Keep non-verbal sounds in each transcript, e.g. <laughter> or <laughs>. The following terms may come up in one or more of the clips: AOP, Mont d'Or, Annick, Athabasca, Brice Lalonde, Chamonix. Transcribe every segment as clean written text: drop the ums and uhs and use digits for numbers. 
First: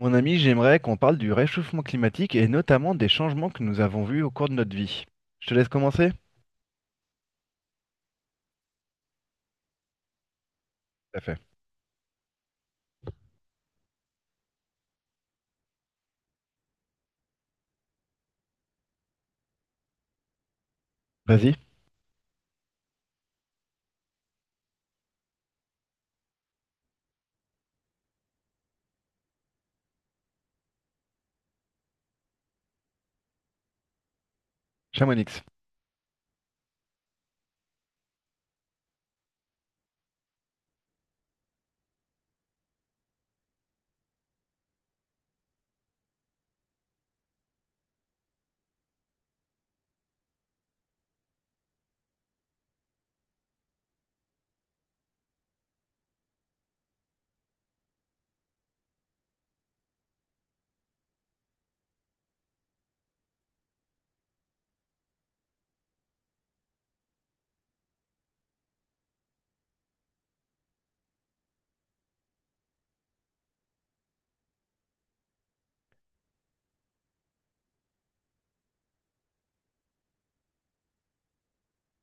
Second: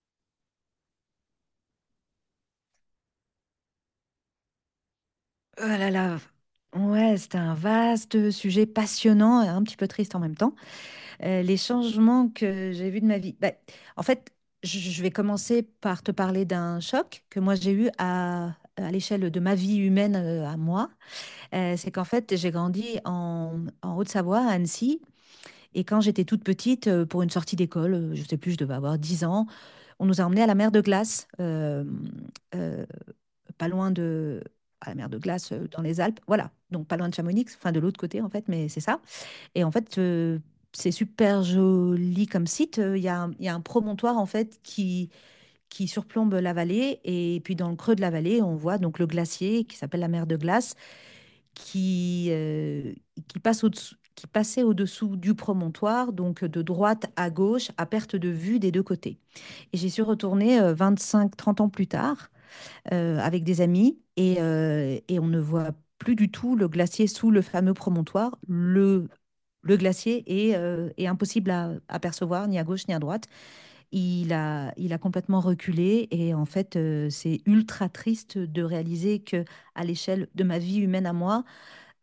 Mon ami, j'aimerais qu'on parle du réchauffement climatique et notamment des changements que nous avons vus au cours de notre vie. Je te Oh laisse là commencer? là, ouais, c'était un vaste sujet passionnant et un petit peu triste en même temps. Tout à fait. Les changements que j'ai vus de ma vie. Bah, en fait, je vais commencer par te parler d'un choc que moi j'ai eu à l'échelle de ma vie humaine à moi. Vas-y, C'est qu'en fait, j'ai grandi en Haute-Savoie, à Annecy, et quand j'étais toute petite, pour une sortie d'école, je sais plus, je devais avoir 10 ans, on nous a emmenés à la mer de glace. Euh, pas loin de À la mer de Chamonix, glace dans les Alpes. Voilà, donc pas loin de Chamonix, enfin de l'autre côté en fait, mais c'est ça. Et en fait, c'est super joli comme site. Il y a un promontoire en fait qui surplombe la vallée et puis dans le creux de la vallée, on voit donc le glacier qui s'appelle la mer de glace qui, euh, qui passe au-dessous qui passait au-dessous du promontoire, donc de droite à gauche, à perte de vue des deux côtés. Et j'y suis retournée 25-30 ans plus tard, avec des amis et on ne voit plus du tout le glacier sous le fameux promontoire. Le glacier est impossible à percevoir, ni à gauche ni à droite. Il a complètement reculé et en fait, c'est ultra triste de réaliser que à l'échelle de ma vie humaine à moi,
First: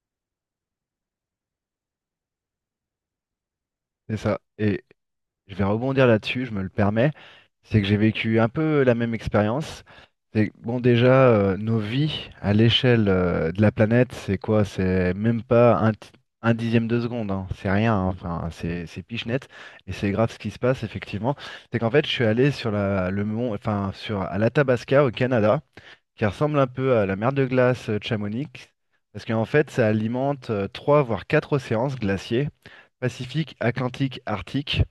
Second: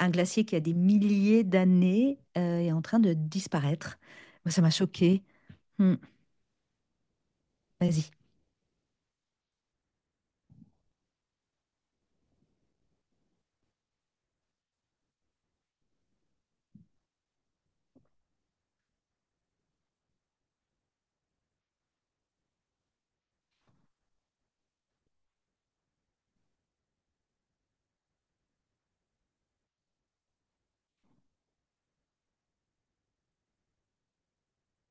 un glacier qui a des milliers d'années est en train de disparaître. c'est ça. Moi, ça m'a Et choquée. je vais Hmm, rebondir là-dessus, je me le permets. C'est que j'ai vas-y. vécu un peu la même expérience. C'est que, bon, déjà, nos vies à l'échelle de la planète, c'est quoi? C'est même pas un, un dixième de seconde, hein. C'est rien, hein. Enfin, c'est pichenette. Et c'est grave ce qui se passe, effectivement. C'est qu'en fait, je suis allé sur la, le mont, enfin, sur, à l'Athabasca, au Canada, qui ressemble un peu à la mer de glace de Chamonix, parce qu'en fait, ça alimente trois voire quatre océans glaciers, Pacifique, Atlantique, Arctique,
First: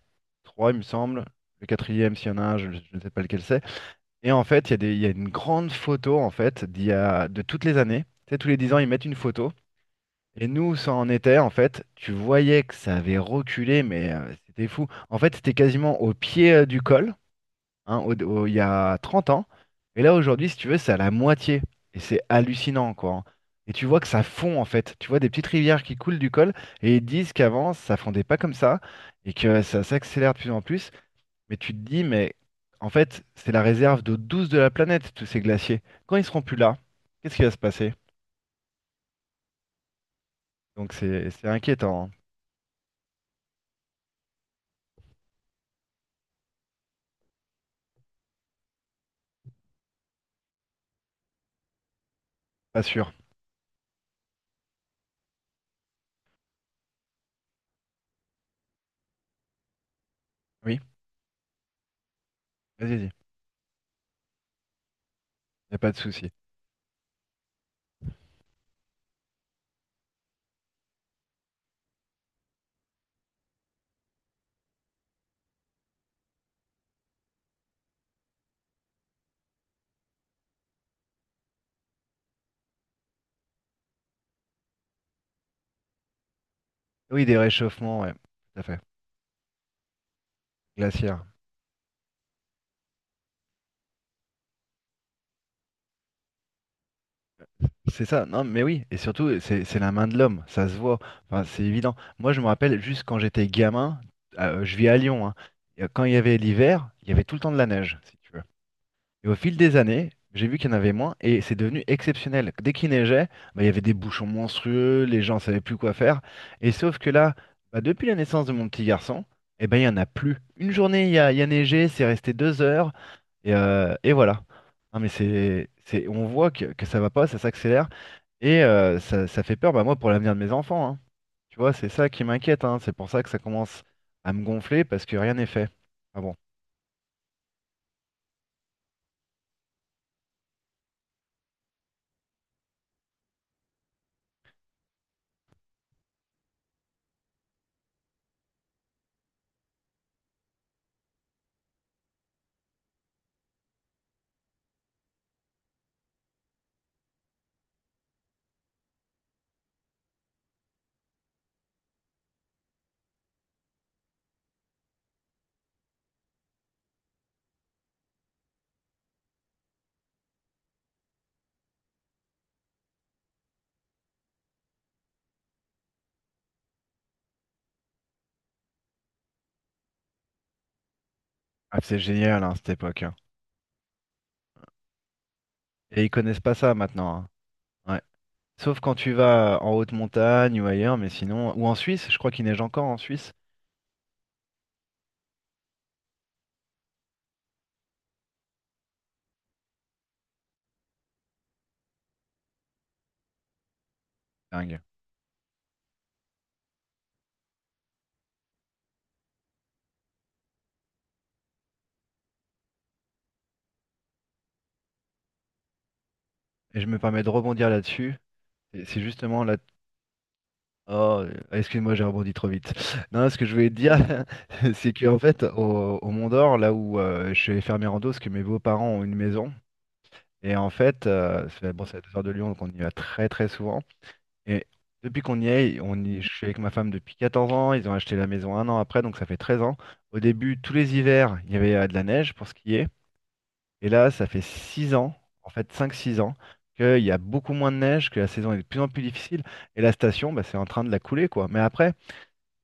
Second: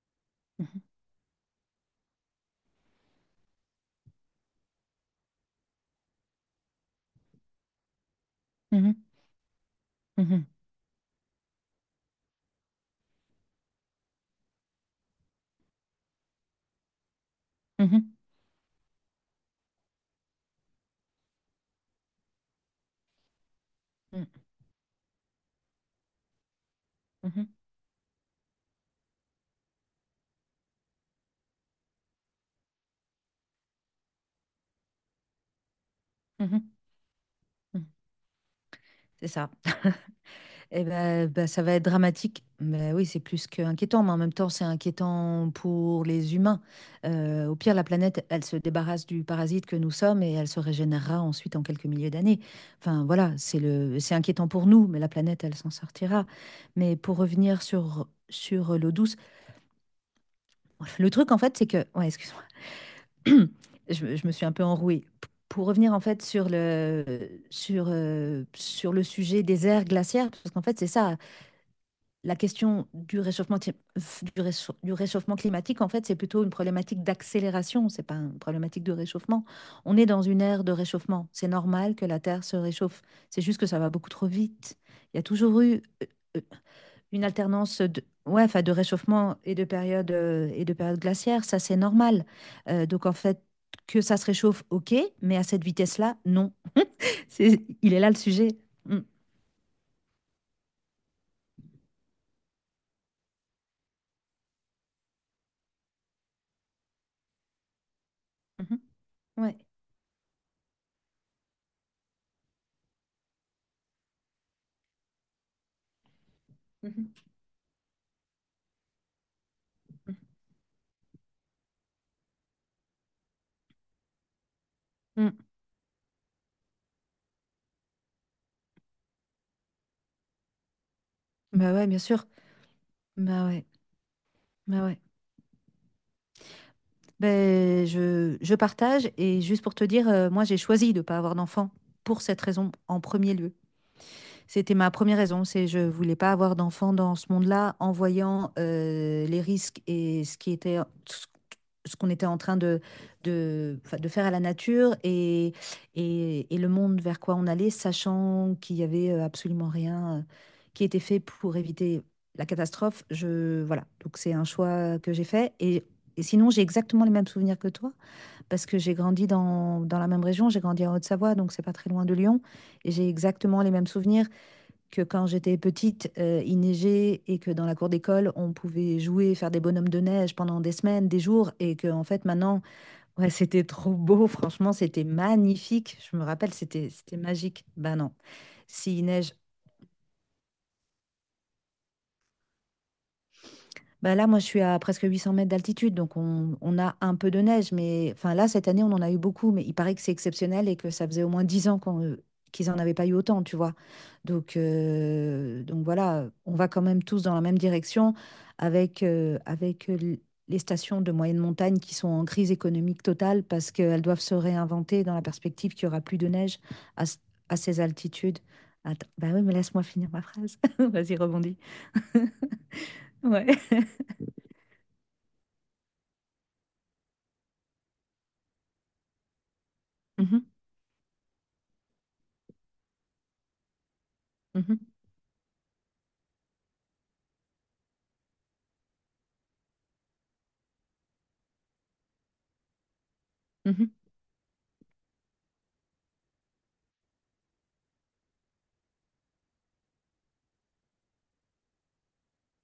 trois, il me semble. Le quatrième, s'il y en a un, je ne sais pas lequel c'est. Et en fait, il y a des, il y a une grande photo en fait d'il y a, de toutes les années. Tu sais, tous les 10 ans, ils Mhm, mettent une photo. mhm, Et nous, ça en était, en fait, tu voyais que ça avait reculé, mais c'était fou. En fait, c'était quasiment au pied du col, hein, mhm, il y a 30 ans. Et là, aujourd'hui, si tu veux, c'est à la moitié. Et c'est hallucinant, quoi, hein. Et tu vois que ça mhm, fond, en fait. Tu vois des petites rivières qui coulent du col, et ils disent mhm, qu'avant, ça fondait pas comme ça, et que ça s'accélère de plus en plus. Mais tu te dis, mais en fait, c'est la réserve d'eau douce de la planète, tous ces glaciers. Quand ils seront mhm, plus mhm, là, qu'est-ce qui va se mhm. passer? C'est ça. <laughs> Eh Donc ben, c'est ben, c'est ça va être inquiétant, hein. dramatique. Mais oui, c'est plus qu'inquiétant, mais en même temps, c'est inquiétant pour les humains. Au pire, la planète, elle se débarrasse du parasite que nous sommes et elle se régénérera ensuite en quelques milliers d'années. Pas Enfin, sûr. voilà, c'est inquiétant pour nous, mais la planète, elle s'en sortira. Mais pour revenir sur l'eau douce, Oui, le truc, en fait, c'est que... Ouais, excuse-moi. vas-y, vas-y. <clears throat> Je me suis un peu enrouée. Pour Y a revenir, pas de en fait, souci. sur le sujet des aires glaciaires, parce qu'en fait, c'est ça la question du réchauffement, du réchauffement climatique, en fait, c'est plutôt une problématique d'accélération, c'est pas une problématique de réchauffement. On est dans une ère de réchauffement. C'est normal que la Terre se réchauffe. C'est juste que ça va beaucoup trop vite. Il y a toujours eu euh, une Oui, des alternance réchauffements, de, ouais. ouais, Tout enfin, à de fait. réchauffement et de période Glaciaires. glaciaire. Ça, c'est normal. Donc, en fait, que ça se réchauffe, ok, mais à cette vitesse-là, non. C'est, il est C'est là le ça, non, sujet. mais oui, et Mm. surtout, c'est la main de l'homme, ça se voit, enfin, c'est évident. Moi, je me rappelle juste quand j'étais gamin, je vis à Lyon, hein, et, quand il y avait l'hiver, il y avait tout le temps de la neige, si tu veux. Mhm. Et au fil Ouais. des années, j'ai vu qu'il y en avait moins, et c'est devenu exceptionnel. Dès qu'il neigeait, bah, il y avait des bouchons monstrueux, les gens savaient plus quoi faire, et sauf que Mhm. là, bah, depuis la naissance de mon petit garçon, eh ben, il n'y en a plus. Une journée, il y a neigé, c'est resté 2 heures, et voilà. Ah, mais Mm. C'est, on voit que ça va pas, ça s'accélère. Et ça, ça fait peur, bah, moi, pour l'avenir de mes enfants, hein. Tu vois, Bah ouais, c'est bien ça qui sûr. m'inquiète, hein. C'est pour ça que ça Bah ouais. commence à me Ouais, gonfler ouais. parce que rien n'est fait. Ah bon. Ben, je partage et juste pour te dire, moi j'ai choisi de ne pas avoir d'enfant pour cette raison en premier lieu. C'était ma première raison, c'est je voulais pas avoir d'enfant dans ce monde-là en voyant les risques et ce ce qu'on était en train enfin, de faire à la nature et le monde vers quoi on allait, sachant qu'il y avait absolument rien qui était fait pour éviter la catastrophe. Je, voilà, donc c'est un choix que j'ai fait. Et sinon, j'ai exactement les mêmes souvenirs que toi, parce que j'ai grandi dans la même région, j'ai grandi en Haute-Savoie, donc c'est pas très loin de Lyon, et j'ai exactement les mêmes souvenirs que quand j'étais petite, il neigeait et que dans la cour d'école, on pouvait jouer, faire des bonhommes de neige pendant des semaines, des jours, et Ah, que c'est en fait génial, hein, maintenant, cette époque, hein. ouais, <laughs> c'était trop beau, franchement, c'était magnifique. Et ils Je me connaissent rappelle, pas ça c'était maintenant, magique. hein. Ben Ouais. non, Sauf quand s'il tu neige vas en haute montagne ou ailleurs, mais sinon. Ou en Suisse, je crois qu'il neige encore en Suisse. bah là, moi, je suis à presque 800 mètres d'altitude, donc on a un peu de neige. Mais enfin, là, cette année, on en a eu beaucoup, mais il paraît que c'est exceptionnel et que ça faisait au moins 10 ans qu'ils en avaient pas eu autant, tu vois. Donc, Dingue. euh, donc voilà, on va quand même tous dans la même direction avec les stations de moyenne montagne qui sont en crise économique totale parce qu'elles doivent se réinventer dans la perspective qu'il y aura plus de neige Et je me à, s- permets de à rebondir ces là-dessus. altitudes. Et c'est Attends, bah justement oui, mais là. laisse-moi finir ma phrase. <laughs> Vas-y, Oh, rebondis. excuse-moi, j'ai rebondi <laughs> trop vite. <laughs> Non, ce que je Ouais. voulais te dire, <laughs> c'est qu'en fait, au, au Mont d'Or, là où je vais faire mes randos, parce que mes beaux-parents ont une maison. Mhm, Et en fait, c'est- bon, c'est à 2 heures de Lyon, donc on y va très très souvent. Et mhm. depuis qu'on y est, on y, je suis avec ma femme depuis 14 ans. Ils ont acheté la maison un an après, donc ça fait 13 ans. Au début, tous les hivers, il y avait de la neige pour skier. Et Mhm, là, ça fait 6 ans, en fait cinq six ans, qu'il y a beaucoup moins de neige, que la saison est de plus en plus difficile. Et la station, bah, c'est en train de la couler, quoi. Mais après,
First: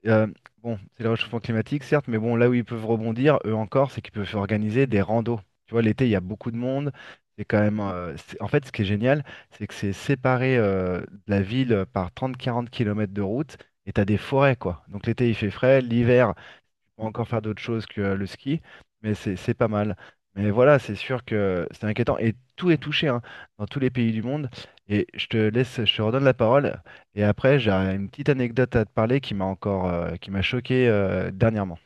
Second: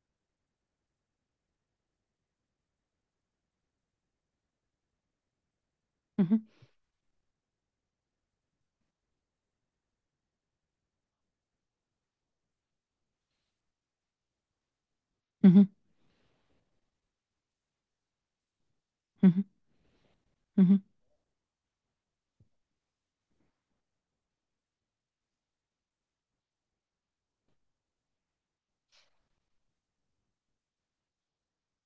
euh, bon, c'est le réchauffement climatique, certes, mais bon, là où ils peuvent rebondir, eux encore, c'est qu'ils peuvent organiser des randos. Tu vois, l'été, il y a mhm, beaucoup de monde. C'est quand même. En fait, ce qui est génial, c'est que c'est séparé de la ville par 30 quarante km de route et t'as des forêts, quoi. Donc l'été, il fait mhm, frais. L'hiver, va encore faire d'autres choses que le ski, mais c'est mhm, c'est pas mal. Mais voilà, mhm, c'est sûr que c'est inquiétant. Et tout est touché, hein, dans tous les pays du monde. Et je te laisse, je te redonne la parole. Et après, j'ai une petite anecdote à te parler qui m'a encore, qui m'a choqué dernièrement.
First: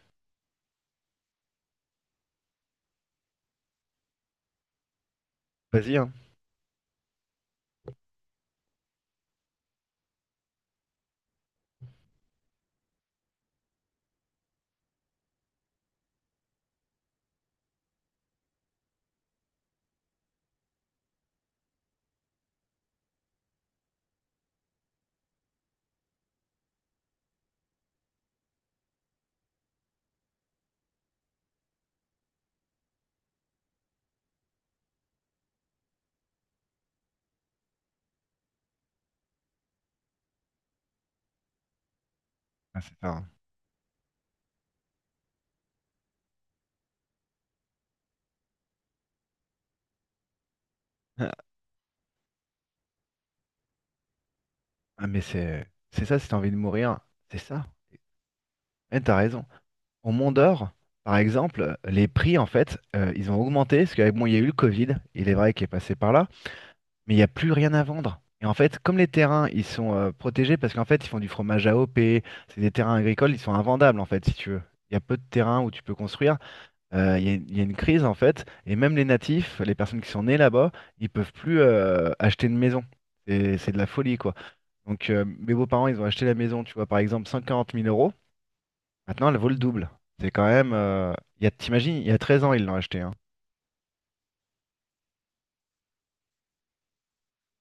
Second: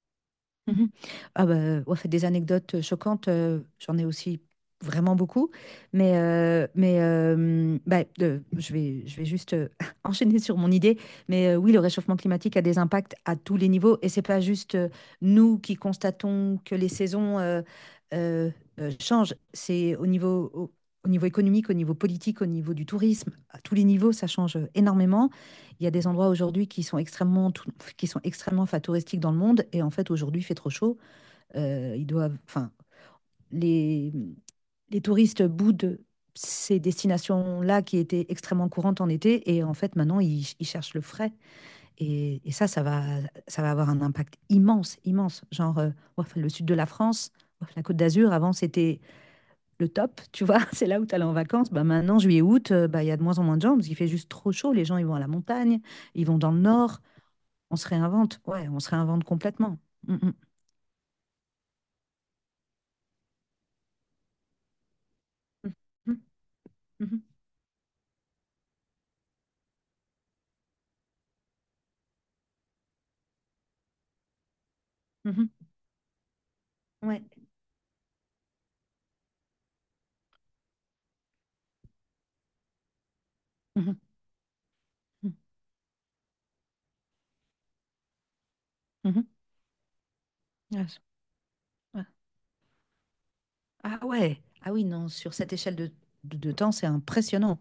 mhm. Ah bah, ouais, des anecdotes choquantes, j'en ai aussi vraiment beaucoup, Vas-y, hein. mais bah, je vais juste <laughs> enchaîner sur mon idée. Mais oui, le réchauffement climatique a des impacts à tous les niveaux, et c'est pas juste nous qui constatons que les saisons euh, changent, c'est au niveau économique, au niveau politique, au niveau du tourisme, à tous les niveaux, ça change énormément. Il y a des endroits aujourd'hui qui sont extrêmement enfin, touristiques dans le monde. Et en fait, aujourd'hui, il fait trop chaud. Enfin, les, les touristes boudent ces destinations-là qui étaient extrêmement courantes en été. Et en fait, maintenant, ils cherchent le frais. Et ça, Ah, ça c'est va, ça, ça va avoir un impact immense, immense. Genre, ouaf, le sud de la France, ouaf, la Côte d'Azur, avant, c'était le top. Tu vois, <laughs> c'est là où tu allais hein. en <laughs> vacances. Bah, maintenant, juillet, août, bah, il y a de moins en moins de gens parce qu'il fait juste trop chaud. Les gens, Ah, ils vont mais à la c'est montagne, c'est ça, ils si t'as vont envie dans de le mourir, nord. c'est ça. On se réinvente, ouais, on se Eh, t'as réinvente raison. complètement. Au Mm, Mont mm, d'Or, par exemple, les prix, en fait, ils ont augmenté parce qu'avec moi, il y a eu le Covid. Il est vrai qu'il est passé par mm, là, mais il mhm, n'y a plus rien à vendre. Et en fait, comme les terrains, ils sont protégés parce qu'en fait, ils font du fromage à AOP, c'est des terrains agricoles, ils sont invendables en fait, si tu veux. Il y a peu de mhm, terrains où tu peux construire. Ouais, Il y a une crise en fait, et même les natifs, les personnes qui sont nées là-bas, ils peuvent plus acheter une maison. C'est de la mhm, folie, quoi. Donc mes beaux-parents, ils ont acheté la maison, tu vois, par exemple 140 000 euros. mhm, Maintenant, elle mhm. vaut le double. C'est quand même. Ouais, Il y a, t'imagines, ouais. il y a 13 ans, ils l'ont acheté, hein. Ah ouais, ah oui, non, sur cette échelle de temps, c'est impressionnant.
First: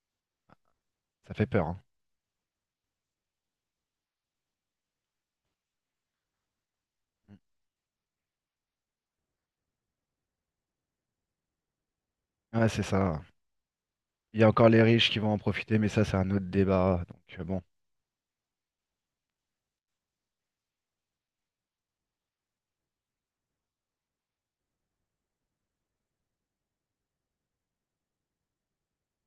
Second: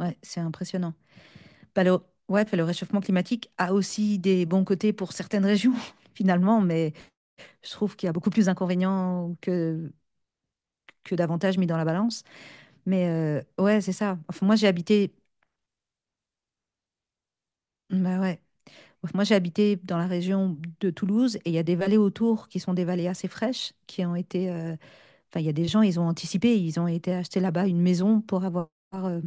Ouais, c'est impressionnant. Ça fait peur, hein. Bah, ouais, puis le réchauffement climatique a aussi des bons côtés pour certaines régions, <laughs> finalement, mais je trouve qu'il y a beaucoup plus d'inconvénients que d'avantages mis dans la balance. Ouais, c'est Mais ça. Ouais, c'est ça. Il y Enfin, a moi, j'ai encore les riches habité. qui vont en profiter, mais ça, c'est un autre débat. Donc, bon, Bah ouais. Moi, j'ai habité dans la région de Toulouse et il y a des vallées autour qui sont des vallées assez fraîches qui ont été. Enfin, il y a des gens, ils ont anticipé, ils ont été acheter là-bas une maison pour avoir euh,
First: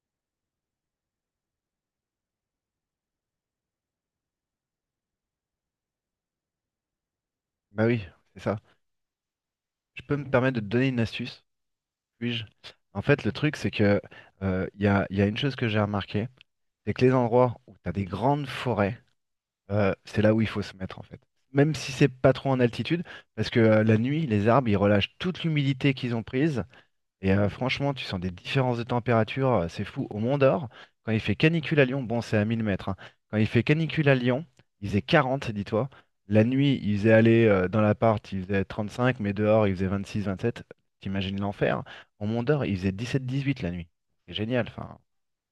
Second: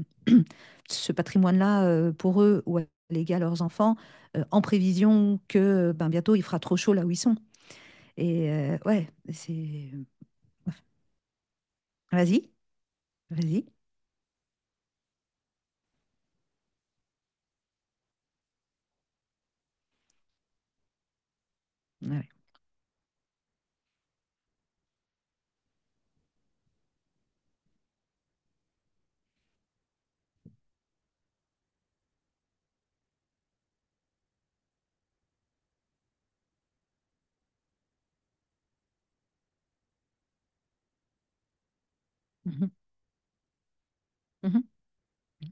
<clears throat> ce patrimoine-là pour eux ou à léguer à leurs enfants en prévision que ben, bientôt il fera trop chaud là où ils sont. bah oui, c'est ça. Ouais, c'est. Je peux me permettre de te donner une astuce, puis-je? Vas-y, En fait, le truc, vas-y. c'est que il y a une chose que j'ai remarquée, c'est que les endroits où tu as des grandes forêts, c'est là où il faut se mettre, en fait. Même si c'est Ouais, ouais. pas trop en altitude, parce que la nuit, les arbres, ils relâchent toute l'humidité qu'ils ont prise. Et franchement, tu sens des différences de température, c'est fou. Au Mont d'Or, quand il fait canicule à Lyon, bon, c'est à 1 000 mètres, hein. Quand il fait canicule à Lyon, il faisait 40, dis-toi. La nuit, il faisait aller dans l'appart, il faisait 35, mais dehors, il faisait 26, 27. T'imagines l'enfer. Au Mont d'Or, Mhm. il faisait 17, 18 la nuit. C'est génial, Mhm. enfin.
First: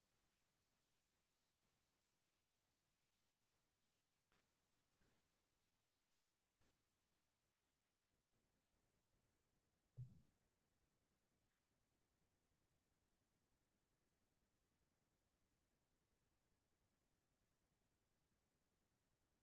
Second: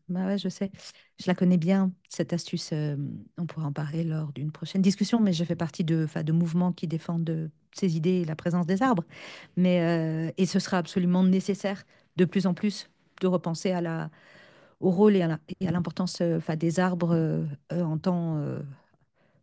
Bah ouais, je sais. Je la connais bien, cette astuce. On pourra en parler lors d'une prochaine discussion, mais je fais partie de, enfin, de mouvements qui défendent ces idées et la présence des arbres. Mais, et ce sera absolument nécessaire de plus en plus de repenser au rôle et et à l'importance enfin, des arbres en temps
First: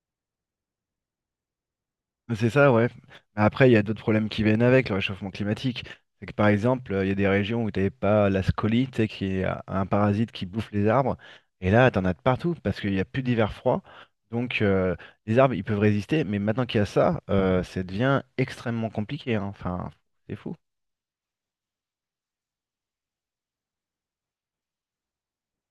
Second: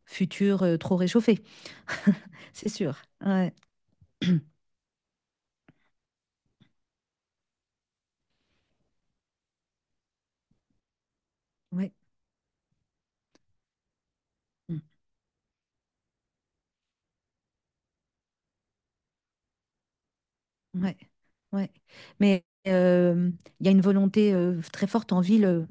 futur trop réchauffé. <laughs> C'est C'est ça, ouais. sûr. Mais Ouais, après, il y a d'autres problèmes qui viennent avec le réchauffement climatique. C'est que par exemple, il y a des régions où t'avais pas la scolie, tu sais, qui est un parasite qui bouffe les arbres. Et là, ouais, t'en as de partout parce qu'il n'y a plus d'hiver froid. Donc, mm, les arbres, ils peuvent résister. Mais maintenant qu'il y a ça, ça devient extrêmement compliqué, hein. Enfin, c'est fou. ouais, ouais. Mais il y a une volonté très forte en ville,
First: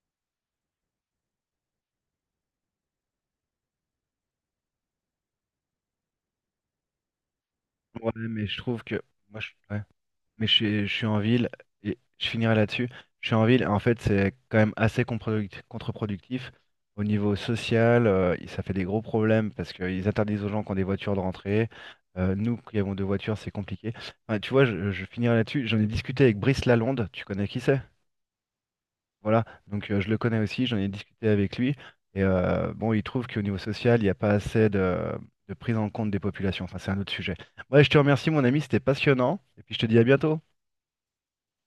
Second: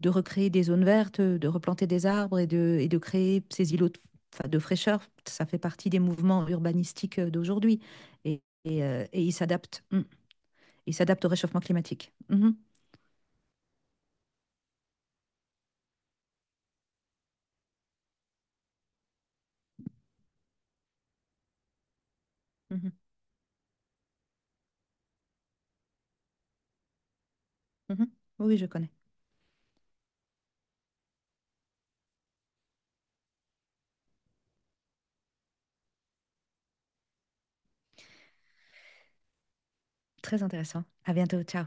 de recréer des zones vertes, de replanter des arbres et de créer ces îlots de, enfin, de fraîcheur. Ça fait partie des mouvements urbanistiques d'aujourd'hui. Ouais, Et, mais je trouve et, que. euh, et ils Moi, je... ouais. s'adaptent. Mm. Mais je Ils suis en s'adaptent au ville, réchauffement et climatique. je Mhm. finirai là-dessus. Je suis en ville, et en fait, c'est quand même assez contre-productif. Au niveau social, ça fait des gros problèmes parce qu'ils interdisent aux gens qui ont des voitures de rentrer. Nous qui Mhm. avons 2 voitures, c'est compliqué. Enfin, tu vois, je finirai là-dessus. J'en ai discuté avec Brice Lalonde, tu connais qui c'est? Mhm. Oui, oui, je connais. Voilà, donc je le connais aussi, j'en ai discuté avec lui. Et bon, il trouve qu'au niveau social, il n'y a pas assez de prise en compte des populations. Enfin, c'est un autre sujet. Ouais, je te remercie, mon ami, c'était passionnant. Et puis, je te dis à bientôt. Très intéressant. À bientôt. Ciao.